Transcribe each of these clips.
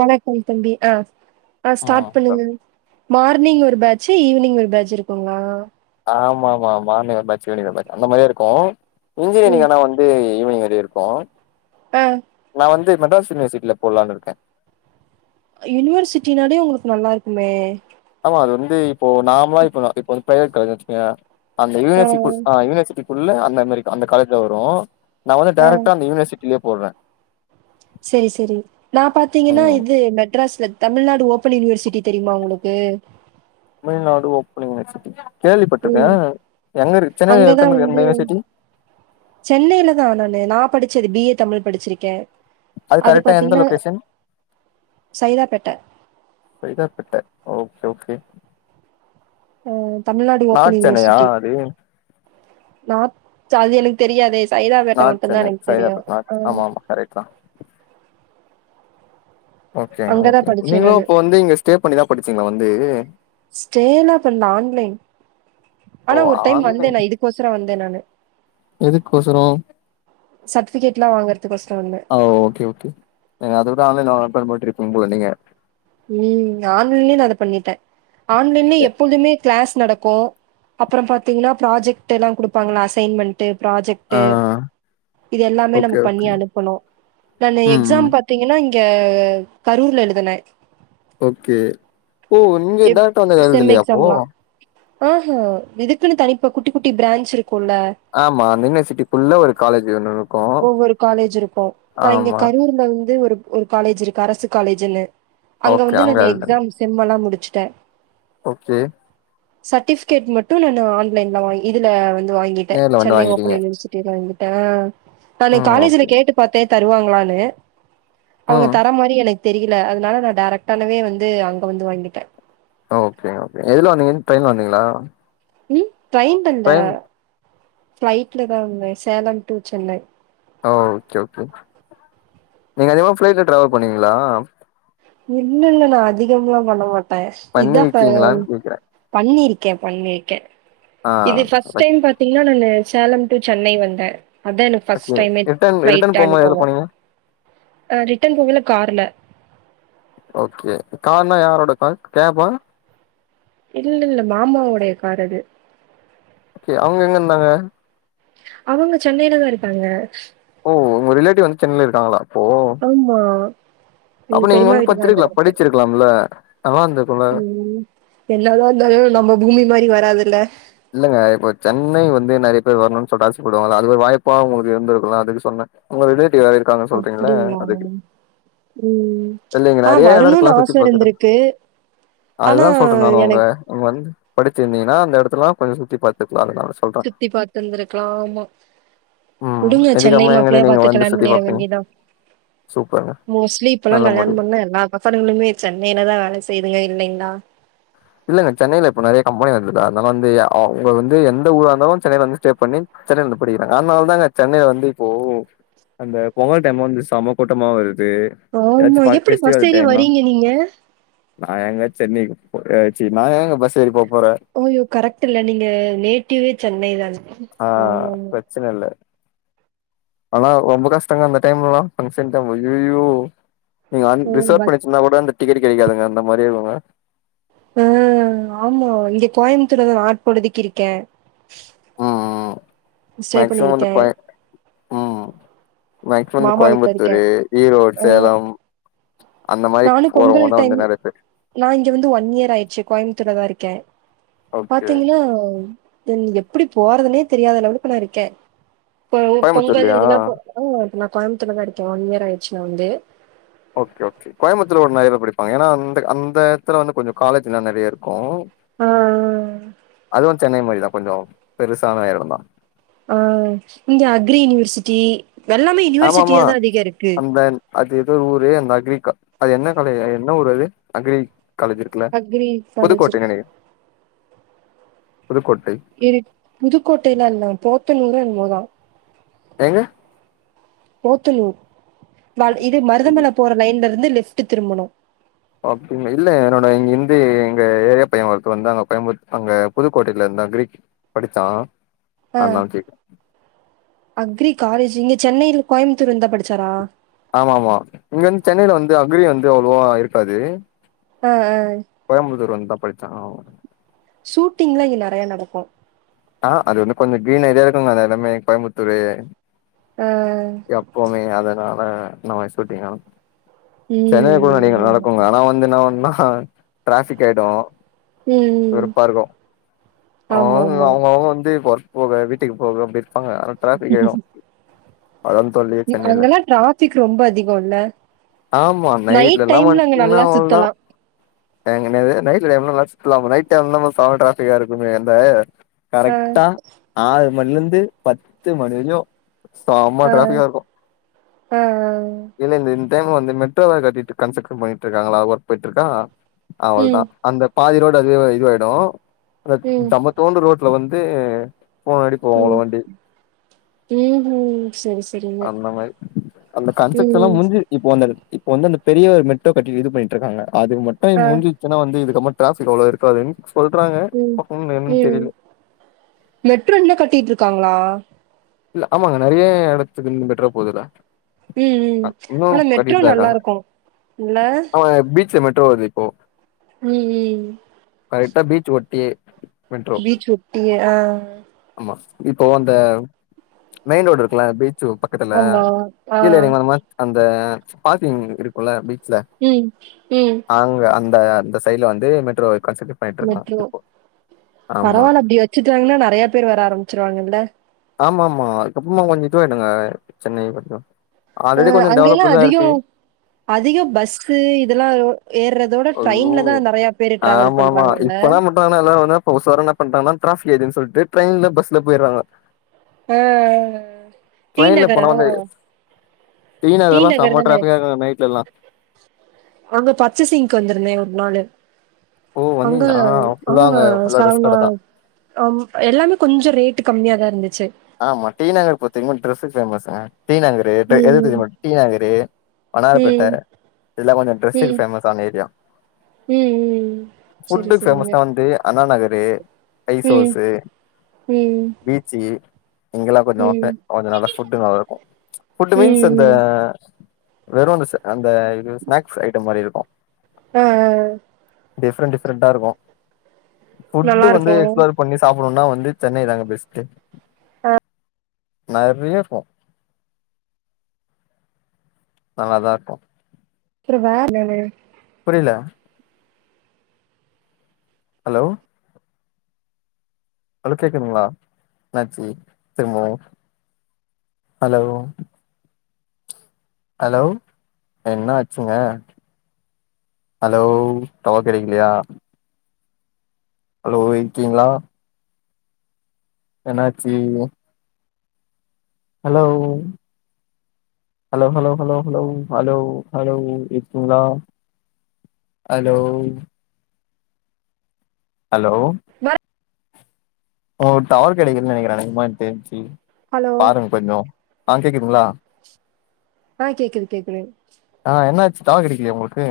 வணக்கம் தம்பி ஆ ஆ ம் ஸ்டார்ட் பண்ணுங்க மார்னிங் ஒரு பேட்சு ஈவினிங் ஒரு பேட்சு இருக்குங்களா ஆமா ஆமா ஆமா நீங்க பேஜ் வீடியோல பாத் அந்த மாரியு இருக்கும் இன்ஜினியரிங் ம் ஆனா வந்து ஈவினிங் வரி இருக்கும் ஆ மெட்ராஸ் யூனிவர்சிட்டில போட்லானு இருக்க யூனிவர்சிட்டினாலயே உங்களுக்கு நல்லா இருக்குமே அது வந்து இப்போ நாமளா இப்ப வ இப்ப வந்து பிரைவேட் காலே வச்சுகயேன் அந்த யூனசிக்கு ஆ யூனிவர்சிட்டி உள்ள அந்த மாரி அந்த காலேஜ்ல வரும் நா வந்து ஆ டேரக்டா அந்த யூனிவர்சிட்டிலே போடுறேன் செரி செரி நா பாத்தீங்கன்னா ம் இது மெட்ராஸ்ல தமிழ்நாடு ஓபன் யூனிவர்சிட்டி தெரியுமா உங்களுக்கு தமிழ்நாடு ஓப்பன் யூனிவர்சிட்டி கேள்விப்பட்டிருக்க ம் எங்க இருக்கு சென்னைல அங்கதான் ஒர்க்கம்ன வந்து எந்த யூனிவர்சிட்டி சென்னையில தா நானு நா படிச்சது பிஏ தமிழ் படிச்சிருக்கேன் அது கரெக்டா எந்த location Saidapet Saidapet okay okay ம் தமிழ்நாடு ஓபன் நார்த் சென்னையா யூனிவர்சிட்டி அது நா சாஜ எனக்கு தெரியாதே சைதாப்பேட்ட நார்த் மட்டுந்தா சென்னை எனக்கு தெரியும் சைதாப்பேட் நார்த் ஆ ஆமா ஆமா கரெக்ட் தா ஓகேங்க அங்கதான் ஓகே படிச்சேன் நீங்களும் நானு இப்ப வந்து இங்க ஸ்டே பண்ணிதா படிச்சீங்களா வந்து ஸ்டேலா பண்ல ஆன்லைன் ஆனா ஓ ஒரு டைம் வந்தே நா இதுக்கோசரோ வந் எதுக்கொசரம் சர்டிஃபிகேட்லாம் வாங்குறதுக்கோசரம் வந்தேன். ஆ ஓகே ஓகே நீங்க அத விட ஆன்லைன நோட் பண்ணி போட்ருப்பீங்க போல நீங்க ம் ஆன்லைன்லயே நா அத பண்ணிட்ட ஆன்லைன்ல எப்பொழுதுமே கிளாஸ் நடக்கும் அப்ரோ பாத்தீங்கன்னா ப்ராஜெக்ட் எல்லாம் குடுப்பாங்களா அசைன்மென்ட் ஆ ப்ராஜெக்ட் இது எல்லாமே நம்ம ஓகே பண்ணி ஓகே அனுப்பணும் நானு ம் ம் எக்ஸாம் பாத்தீங்கன்னா கா கரூர்ல எழுதனே ஓகே ஓ நீங்க ட்ராக்டர் வந்து எழுதல அப்போ ஆ ஹே இதுக்குன்னு தனிப்பா குட்டி குட்டி பிரான்ஷ் இருக்கு ஆமா அந்த யூனிவர்சிட்டிக்குள்ள ஒரு காலேஜ் ஒன்னு ஒவ்வொரு காலேஜ் இருப்போம் நான் இங்க கரூர்ல வந்து ஒரு ஒரு காலேஜ் இருக்கு அரசு காலேஜ்ன்னு அங்க ஓகே வந்து நான் எழுதுன எக்ஸாம் செம் எல்லாம் முடிச்சுட்ட ஓகே சர்ட்டிபிஃகேட் மட்டு நானு ஆன்லைன்ல வாங்கி இதுல வந் து வாங்கிட்டே நேர்ல வந்து சென்னை ஓபன் வாங்கிட்டீங்க யூனிவர்சிட்டில வாங்கிட்டே ஆ நா ம் ஓகே காலேஜ்ல கேட்டு பாத்தே தருவாங்ளான்னு அவுங்க ம் தர மாரி எனக் தெரியில அதனால நா டைரக்டானவே வந்து அங்க வந்து வாங்கிட்டே ஓகேங்க ஓகேங்க எதுல வந்திங்கன் ட்ரெயின்ல வந்தீங்களா ம் ட்ரெயின்ல இல்ல ட்ரெயின் ஃப்ளைட்லதா வந்தே Salem to Chennai okay okay நீங்க அதிகமா ஃபிளைட்ல டிராவெல் பண்ணுவீங்ளா இல்ல இல்ல நா அதிகம்லா பண்ண மாட்டே இதா ஃப பண்ணிருக்கீங்களான்னு கேக்குறே பண்ணிருக் க்கே பண்ணிருக்கே ஆ இது ஃபஸ்ட் டைம் பாத்தீங்னா நானு சேலம் டு சென்னை வந்தே அதா எனக்கு ஃபஸ்ட் ஓகே டைமே ரிட்டன் ரிட்டன் ஃப்ளைட் போம்போது எதுல அனுபவ போனீங்க ஆ ரிட்டன் போகைல கார்ல ஓகே கார்னா யாரோட கார் கேஃபா இல்ல இல்ல மாமாவுடைய கார் அது ஓகே அவுங்க எங்க இந்தாங்க அவுங்க சென்னைலதா இருக்காங்க ஓ ஒங்க ரிலேட்டிவ் வந்து சென்னைல இருக்காங்ளா ஆம்மா அப்ப நீங்க வந்து பத்துருக்லா படிச்சிருக்கலாம்ல நல்லா இருந்திருக்குல்ல உம் என்னதா இந்தாலு நம்ம பூமி மாரி வராதுல்ல இல்லங்க இப்ப சென்னை வந்து நெறையப் பேர் வர்ணுன் சொல்ட்டு ஆச படுவாங்க இல்ல அதுவே ஒரு வாய்ப்பா உங்களுக்கு இருந்துருக்குலா அதுக்கு சொன்ன ஒங்க ரிலேட்டிவ் யாரோ இருக்காங்கன் சொல்றிங்கில்ல அப்டிங்களா? அதுக்கு ம். இல்ல இங்க ஆ நெறைய எட வரணும்னு இருக்லா ஆச சுத்தி பாக்கற இருந்திருக்கு. ஆனா அதுதா சொல்ற நானு உங்க எனக்கு இங்க வந்து படிச்சிருந்தீனா அந்த இடத்தெல்லா கொஞ்ச சுத்தி பாத்து சுத்தி பாத்திந்திருக்லா ஆமா ம் வுடுங்க சென்னை இதுக்கப்புறமா எங்கருந்து மாப்பிளையா நீங்க பாத்து வந்து கல்யாண் சுத்தி பண்ணிற பாப்பீங்க வேண்டிதா சூப்பர்ங்க மோஸ்லி இப்பலா நல்ல முடிவு கல்யாணம் பண்ண எல்லா பசனங்ளுமே சென்னைலதா வேல செய்துங்க இல்லைங்ளா இல்லங்க சென்னைல இப்ப நெறைய கம்பெனி வந்துல அதனால வந்து எ அவுங்க வந்து எந்த ஊரா இந்தாலு சென்னைல வந்து ஸ்டே பண்ணி சென்னைலந்து படிக்கிறாங்க அத்னால் தாங்க சென்னைல வந்து இப்போ அந்த பொங்கல் டைம் வந்து செம்ம கூட்டமா வரு து எதாச்சு ஆமா. பாக் எப்டி பஸ் ஃபெஸ்டிவல் ஏறி டைம்னா வரீங்க நீங்க? நா ஏங்க சென்னைக்கு போ ஏ சீ நா ஏங்க பஸ் ஏறி போப் ஓயோ கரெக்ட் இல்ல நீங்க நேட்டிவே சென்னைதான ஆ ஆமாமா பிரச்சன இல்ல ஆனா ரொம்ப கஷ்டங்க அந்த டைம்லலா ஃபங்க்ஷன் டைம் அய்யய்யோ நீங்க அன் ஓ! பஸ் ரிசர்வ் பண்ணி வச்சிந்தா கூட அந்த டிகடு கெடைாதுங்க அந்த மாரி இருகுங்க அ ஆமா இங்க கோயமுத்தூர்தா நாட்பொழுதிக்கு இருக்கே ம் ம் ஸ்டே பண்ணிருக்கே உம் மேக்சிமன் வீட்ல இருக்கேன். கோயம்புத்தூரு ஈரோட் அ சேலம் அந்த மாரி நானும் பொங்கல் போறவங்கதா டைம் வந்து நெறைய பேர் நா இங்க வந்து ஒன் இயர் ஆயிர்ச்சு கோயம்த்தூர்லதா இருக்கே ஓகே பாத்தீங்கனா தென் எப்புடி போறதுனே தெரியாத லெவலுக்கு நா இருக்கே இப்போ பொங்கல் கோயம்புத்தூர்லயா இதுலா போ ஆ நா கோயம்த்தூர்லதா இருக்கே ஒன் இயர் ஆயிர்ச்சு நா வந்து ஓக்கே ஓக்கே கோயம்பத்தூர்ல ஒரு நெறைய பேர் படிப்பாங்க ஏனா அந்த அந்த எடத்துல வந்து கொஞ்ச காலேஜ்னா நெறைய இருக்கு ஆ, அதுவு சென்னை மாரிதா கொஞ்ச பெருசான எடந்தா ஆ இங்க அக்ரி யுனிவர்சிட்டி எல்லாமே ஆமாமா யுனிவர்சிட்டியாதா அதிக இருக்கு அந்த அது எதோ ஊரு அந்த அக்ரி கா அது என்ன காலே என்ன ஊர் அது அக்ரி காலேஜ் இருக்குல அக்ரி காலேஜ் புதுக்கோட்டை இருக்கு. நெனைக இருக் புதுக்கோட்டைலா இல்ல போத்தனூறோ என்மோதா எங்க போத்தனூர் வால் இது மருதமல போற லைன்லருந்து லெஃப்ட்டு திரும்பணு அப்டின் இல்ல என்னோட இங்கிந்து எங்க ஏரியா பைய ஒருத்த வந்து அங்க கோயம்புத் அங்க புதுக்கோட்டைலந் அக்ரி படிச்சா அஹ் அதனால கேக் அக்ரி காலேஜ் இங்க சென்னையில கோயம்புத்தூர் வந்துந்தா படிச்சாரா ஆமா ஆமா இங்க வந்து சென்னையில வந்து அக்ரி வந்து அவ்ளவா இருக்காது ஹ் ஹ் படிச்சான் ஆ ஷூட்டிங்லாம் இங்க நிறைய நடக்கும் ஆஹ் அது வந்து கொஞ்சம் கிரீன் ஏரியா இருக்குங்க அ எல்லாமே கோயம்புத்தூரு ஆ எப்பவுமே அதனால நம்ம சூட்டிங் நடக்கும் சென்னையில கூட ம் இங்க ஆமா நடக்குங்க ஆனா வந்து என்னன்னா டிராபிக் ஆயிடும் ம் ம் வெருப்பா இருக்கும் ஆமா அவங்க ஆமா அவங்க அவங்க வந்து போக வீட்டுக்கு போக அப்படி இருப்பாங்க ஆனா ட்ராபிக் ஆயிடும் அதான் தொல்லையே சென்னையில அங்கெல்லாம் டிராபிக் ரொம்ப அதிகம் இல்ல ஆமா நைட்ல எல்லாம் வந்துட்டீன்னா அவ்வளவுதான் சுத்தலா டைம்ல செம டிராபிக்கா இருக்குமே ஆ கரெக்டா ஆறு மணில இருந்து பத்து மணி வரைக்கும் பா ஆ இருக்கும் ஆ ஆ இல்ல இந்த வந்து மெட்ரோ வேர கட்டிட்டு கன்ஸ்ட்ரக்ஷன் பண்ணிட்டு இருக்காங்களா ஒர்க் போயிட்டு இருக்கா அவள ம் தான் அந்த பாதி ரோடு அதுவே இதுவாயிடும் அ ம் தம்மத்தோண்டு ரோட்ல வந்து மூனு அடி போவும் அவ்ளோ வண்டி உம் ம் செரி செரிங்க அந்த மாதிரி அந்த கன்ஸ்ட்ரக்சன் எல்லாம் ம் முடிஞ்சு இப்ப வந்த வந்து அந்த பெரிய மெட்ரோ கட்டி இது பண்ணிட்டு இருக்காங்க அது ஆ மட்டும் முடிஞ்சுச்சுனா வந்து இதுக்கு மட் டிராபிக் அவ்ளோ இருக்காது சொல்றாங்க ம் பாக்கனு என்னன்னு ம் தெரியல மெட்ரோ இன்னு கட்டிட்ருக்காங்களா இல்ல ஆமாங்க நிறைய இடத்துக்கு மெட்ரோ போதுல்ல ம் ம் இன்னும் ஆனா மெட்ரோ கட்டிட்டு தான் இருக்காங்க நல்லாருக்கு இல்ல அவுங்க பீச் மெட்ரோ வருது இப்போ உம் உம் கரெக்டா பீச் ஒட்டியே மெட்ரோ பீச் ஒட்டி ஏ ஆஹ் ஆமா இப்போ அந்த மெயின் ரோடு இருக்குல எப்டி பக்கத்துல ஆமா. ஆ. இல்ல நீங்க அந்த பார்கிங் இருக்கும்ல்ல உம் உம் அந்த அந்த சைட்ல வந்து மெட்ரோ வ மெட்ரோ ஆமா பரவாயில்ல அப்படி வச்சுட்டாங்கன்னா நிறைய பேர் வர ஆரம்பிச்சிருவாங்கல்ல ஆமா ஆமா அதுக்கப்புறமா கொஞ்ச இதுவாய்டுங்க சென்னை ஆல்ரெடி கொஞ்சம் அங்கெல்லாம் டெவலப்ல தான் இருக்கு அதிகம் அதிகம் பஸ் இதெல்லாம் ஏர்ரதோட ட்ரெயின்லதான் நிறைய பேரு டிராவல் பண்றாங்கல்ல இப்போ நா பன்னிட்டாங்கானா எல்லாரும் வந்து உஷாரா நா பண்றாங்கன்னா டிராப்பிக் ஆய்து சொல்லிட்டு ட்ரெயின்ல பஸ்ல போய்ட்றாங்க ஆஹ்ஹ் டீ நகரா டி டீநகர்லாம் நகர் சம தானே? டிராபிக்கா இருக்கும் நைட்லலாம் அங்க பச்ச சிங்க்கு வந்திருந்தேன் ஒரு நாளு ஓ அங்க வந்தீங்களா ஆ ஃபுல்லா அங்க ஃபுல்லா ட்ரெஸ் சால்ணா கட தா எல்லாமே கொஞ்ச ரேட் கம்மியா தான் இருந்துச்சு ஆமா டீ நகர் பாத்தீங்கன ட்ரெஸ் பேமஸ்ங்க டீ நகரு எது ம். தெரியுமா டீநகரு வன்னாரபேட்ட ம். எல்லாம் கொஞ்ச டிரெஸ்க்கு ம். ஃபேமஸ் ஆன ஏரியா ம் ம். சரி, ஃபுட்டு சரிங்க. பேமஸ்ன வந்து அண்ணா நகர் ம். ஐசோசு ம். பீச்சி இங்கெல்லா ம். கொஞ்சோ ம். முட்ட நல்ல ஃபுட்டு நல்லா இருக்கு ஃபுட்டு மீன்ஸ் இந்த ம். வெறு அந்த இது ஸ்நாக்ஸ் ஐட்டம் மாரி இருக் ஆஹ் ஆஹ் டிஃப்ரெண்ட் டிஃப்ரெண்டா இருக்கு நல்லா ஃபுட்டு வந்து இருக்கு அப்றோ எக்ஸ்ப்ளோர் பண்ணி சாப் போனுனா வந்து சென்னை தாங்க பெஸ்ட் ஆ நெறைய இருக்கு நல்லாதா இருக்கு அப்றோ வேற் ‌ என்னது புரில ஹலோ ஹலோ கேக்குதுங்களா என்னாச்சு திரும்பவு ஹலோ ஹலோ என்ன ஆச்சுங்க ஹலோ டவர் கெடக்கலையா ஹலோ இருக்கீங்களா என்னாச்சு hello hello hello hello hello hello hello இருக்கிங்களா ஹலோ ஹலோ வேற உங்களுக்கு டவர் கெடைக்கலனு நெனைக்குற அநேகமா தெரிஞ்சு ஹலோ பாருங்க கொஞ்சோ ஆ கேக்குதுங்களா ஆ கேக்குது கேக்குது ஆ என்னாச்சு டவர் கெடக்கலையா உங்களுக்கு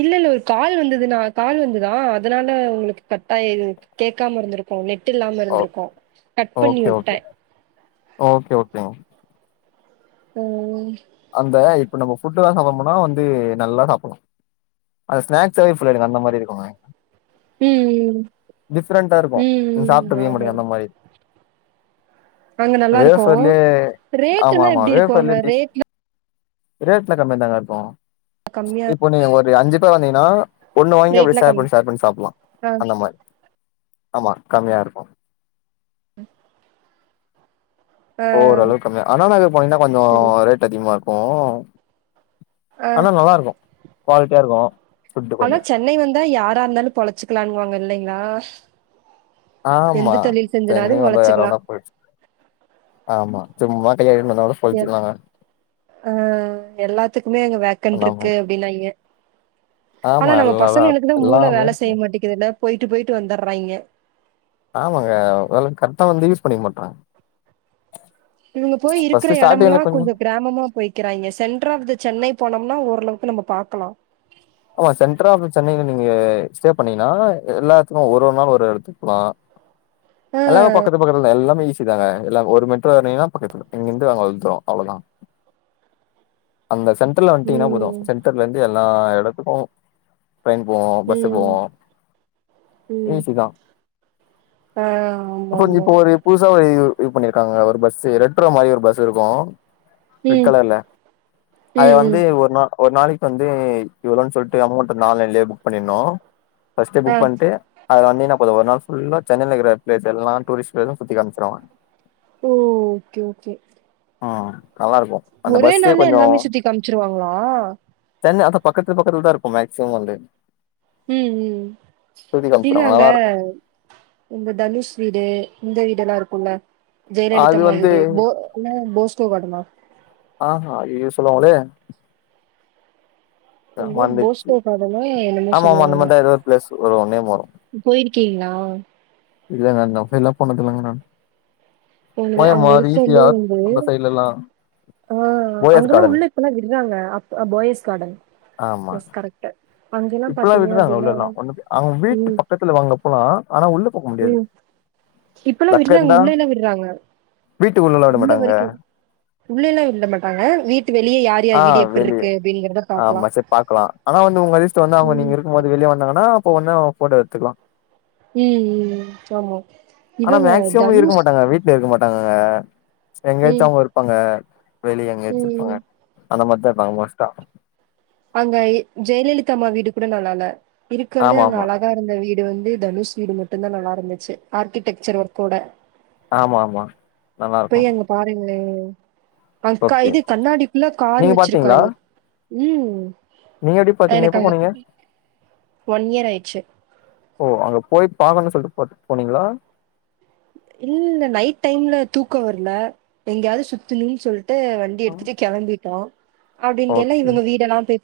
இல்ல இல்ல ஒரு கால் வந்துது நா கால் வந்துதா அதனால உங்களுக்கு கட்டாயி கேக்காம இருந்திருக்கு நெட் இல்லாம ஓ இருந்திருக்கு கட் பண்ணி ஓகே ஓகே உட்ட ஓகே ஓகேங்க உம் அந்த இப்ப நம்ம ஃபுட்டு்ல சாப்ட போனா வந்து நல்லா சாப்ட்லா அது ஸ்நாக்ஸாவே ஃபுல்லாயிடுங்க அந்த மாரி இருக்குங்க ம் ம் டிஃப்ரெண்டா இருக்கு ம் சாப்ட்டுருக்கே ஆமா மாட்டிங்க அந்த மாரி அங்க நல்லா இருக்கு வேஃபர்லே ரேட் ஆமா எல்லா ஆமா எப்டி இருக்கு அங்க வேஃபர்லே டிஃப் ரேட்லா ரேட்ல கம்மிய தாங்க இருக்கு கம்மியா இப்போ நீங்க ஒரு அஞ்சு பேரு வந்தீங்கன்னா ஒண்ணு வாங்கி அப்டே ரேட்லா ஷேர் கம்மி பண்ணி ஷேர் பண்ணி சாப்பலா ஆ அந்த மாரி ஆமா கம்மியா இருக்கு ஆ ஓரளவுக்கு கம்மியா அண்ணாநகர் போனீங்கன்னா கொஞ்சோ சரி ரேட் அதிகமா இருக்கு ஆ அனா நல்லா இருக்கு குவாலிட்டியா இருக்கு ஃபுட்டு ஆனா கொஞ்சோ சென்னை வந்தா யாரா இருந்தாலு பொழச்சுக்கலான் வாங்க இல்லைங்களா எந்த ஆமா தொழில் செஞ்சனாலு சென்னை வந்தா யார் பொழச்சுக்கலா இருந்தாலு பொழச்சுக் ஆமா சும்மா கைய கட்டிட்டு வந்தா கூட பொழச்சுக்கலாங்க ஆஹ் எல்லாத்துக்குமே அங்க வேக்கண்ட் அந்த இருக்கு மாரி அப்டின்னாய்ங்க ஆனா ஆமா நம்ம எல்லா எல்லா பசங்கங்களுக்குதா மூள எல்லாமே வேல இருக்கு செய்ய மாட்டிக்குதுல போயிட்டு போயிட்டு வந்தறாயிங்க ஆமாங்க அதல்லா கரெட்டா வந்து யூஸ் பண்ணிக்க மாட்றாங்க இவுங்க போய் இருக்கற ஃபர்ஸ்ட் எடம்லா ஸ்டார்டிங்ல கொஞ்சோ கிராமமா போய்க்கிறாய்ங்க சென்டர் ஆஃப் த சென்னை போனோம்னா ஓரளவு க்கு நம்ம பாக்கலா ஆமா சென்ட்ர் ஆஃப் சென்னைல நீங்க ஸ்டே பண்ணீங்கனா எல்லாத்துக்கு ஒரு ஒரு நாள் ஒரு எடத்துக்கு போலா எல்லாமே பக்கத்து பக்கத்துல தா எல்லாமே ஈ ஸி தாங்க எல்லா ஒரு மெட்ரோ ஏறினிங்கன்னா பக்கத்துல இங்கிருந்து அங்க வந்துருவோ அவ்ளோதா அந்த சென்டர்ல வன்டிங்கன்னா போது ம். சென்டர்ல இருந்து எல்லா எடத்துக்கு ட்ரெயின் போவு பஸ்ஸு ம். போவு ம். ஈசிதா ஆ அப்போ ஆமாமா. இப்பொ ஒரு புதுசா ஒரு இது பண்ணியிருக்காங்கங்க ஒரு பஸ்ஸு ரெட்ரோ மாரி ஒரு பஸ்ஸு இருக்கு ரெட் ம். கலர்ல அத ம். ம். வந்து ஒரு நா ஒரு நாளைக் வந்து இவ்ளோதான் சொல்ட்டு அமௌண்ட்டு நாலைன்லயே புக் பண்ணிர்னோ ஃபஸ்ட்டே ஆ. புக் பண்ட்டு அதுல வந்தீங்னா போது ஒரு நாள் ஃபுல்லா சென்னைல இக்குற ஹெட் ப்ளேஸ் எல்லா டூரிஸ்ட் இது சுத்தி காமிச்சிருவாங்க ஓ ஓகே ஓகே ஆ நல்லா இருக்கு அந்த ஒரே பஸ்ஸே நாள்ல கொஞ்சொ எல்லாமே சுத்தி காமிச்சுருவாங்களா? சென்ன அதா பக்கத்து பக்கத்துல்தா இருக்கு மேக்சிமம் வந்து ம் ம் சுத்தி [unintelligible] காமிச்சிருவாங்க அங்க நல்லா இருக்கு இந்த தனுஷ் வீடு இந்த வீடல்லா இரு க்குல்ல அது ஜெயலலிதா மா வந்து வீடு போ என்ன போஸ்டோ காடனா ஆஹா ஐ எ சொல்வாங்களே எதோ போஸ்டோ காடனா என்னமோ ஆமா ஆமா அந்த சொல்லுவாங்க மாரிதா ஏதோ ஒரு பிளேஸ் வரு நேம் வரு போயிருக்கீங்ளா இல்லங்க அந்த அஃபைல்லா போனதில்லங்க நான் உங்களு அங்க இருக்கந்து உந்து அந்த சைட்லல்லா ஆ போயஸ் அங்கல்லா கார்டன் உள்ள இப்பல்லா விட்றாங்க அப் அ போயஸ் காடன் ஆமா எஸ் கரெக்ட்டு இப்பல்லா விட்றாங்க உள்ள எல்லா வந்துட்டு அவங்க வீட்டு ம் பக்கத்துல வ அங்க போலா ஆனா உள்ள போக முடியாது ம் இப்பல்லா லக்க விட்றாங்க இருந்தா உள்ள எல்லா விர்றாங்க வீட்டு உள்ளல்லா விட உள்ள மாட்டாங்க வரைக்கு உள்ள எல்லா விட்ல மாட்டாங்க வீட்டு வெளிய யா ஆ வெளிய ஆமா சேர் பாக்கலா ஆனா வந்து உங்க அதிஸ்டொ வந்து அவுங்க ம் நீங்க இருக்கம் போது வெளிய வந்தாங்கன்னா ஆ அப்ப ஒன்னா ஃபோட்டோ எடுத்துக்லா ம் ம் சாமா இவங்க தனூஷ் அங்க எங்கயாச்சு அவ்ங்க இருப்பாங்க வெளிய எங்கயாச்சு ம் இருப்பாங்க அந்த மார்தா இருப்பாங்க மோஸ்ட்டா அங்க இ ஜெயலலிதா அம்மா வீடு கூட நல்லால்ல இருக்கற்லே ஆமா அங்க ஆமா அழகா இருந்த வீ டு வந்து தனுஷ் வீடு மட்டுந்தா நல்லா இருந்துச்சி ஆர்க்கிடெக்சர் ஒர்க்கோட ஆமா ஆமா நல்லா பொய் இருக்கு அங்க பாருங்ளே அக்கா ஓகே இது கண்ணாடிக்குள்ள காரு நீங்க பாத்தீங்களா வச்சிருக்காரு ம் நீங்க எப்டி பாத்தீங்க எனக்கு எப்ப அங்க போனீங்க ஒன் இயர் ஆயிடுச்சு ஓ அங்க போய் பாக்கணு சொல்ட்டு போட்டுட் போனீங்களா இல்லல்ல நைட் டைம்ல தூக்கொ வர்ல எங்கயாது சுத்துணுன் சொல் ட்டு வண்டி எடுத்துட்டு கெளம்பிட்டோ அப்டிங்கெய்ல ஓகே இவங்க வீடெல்லா போய் பா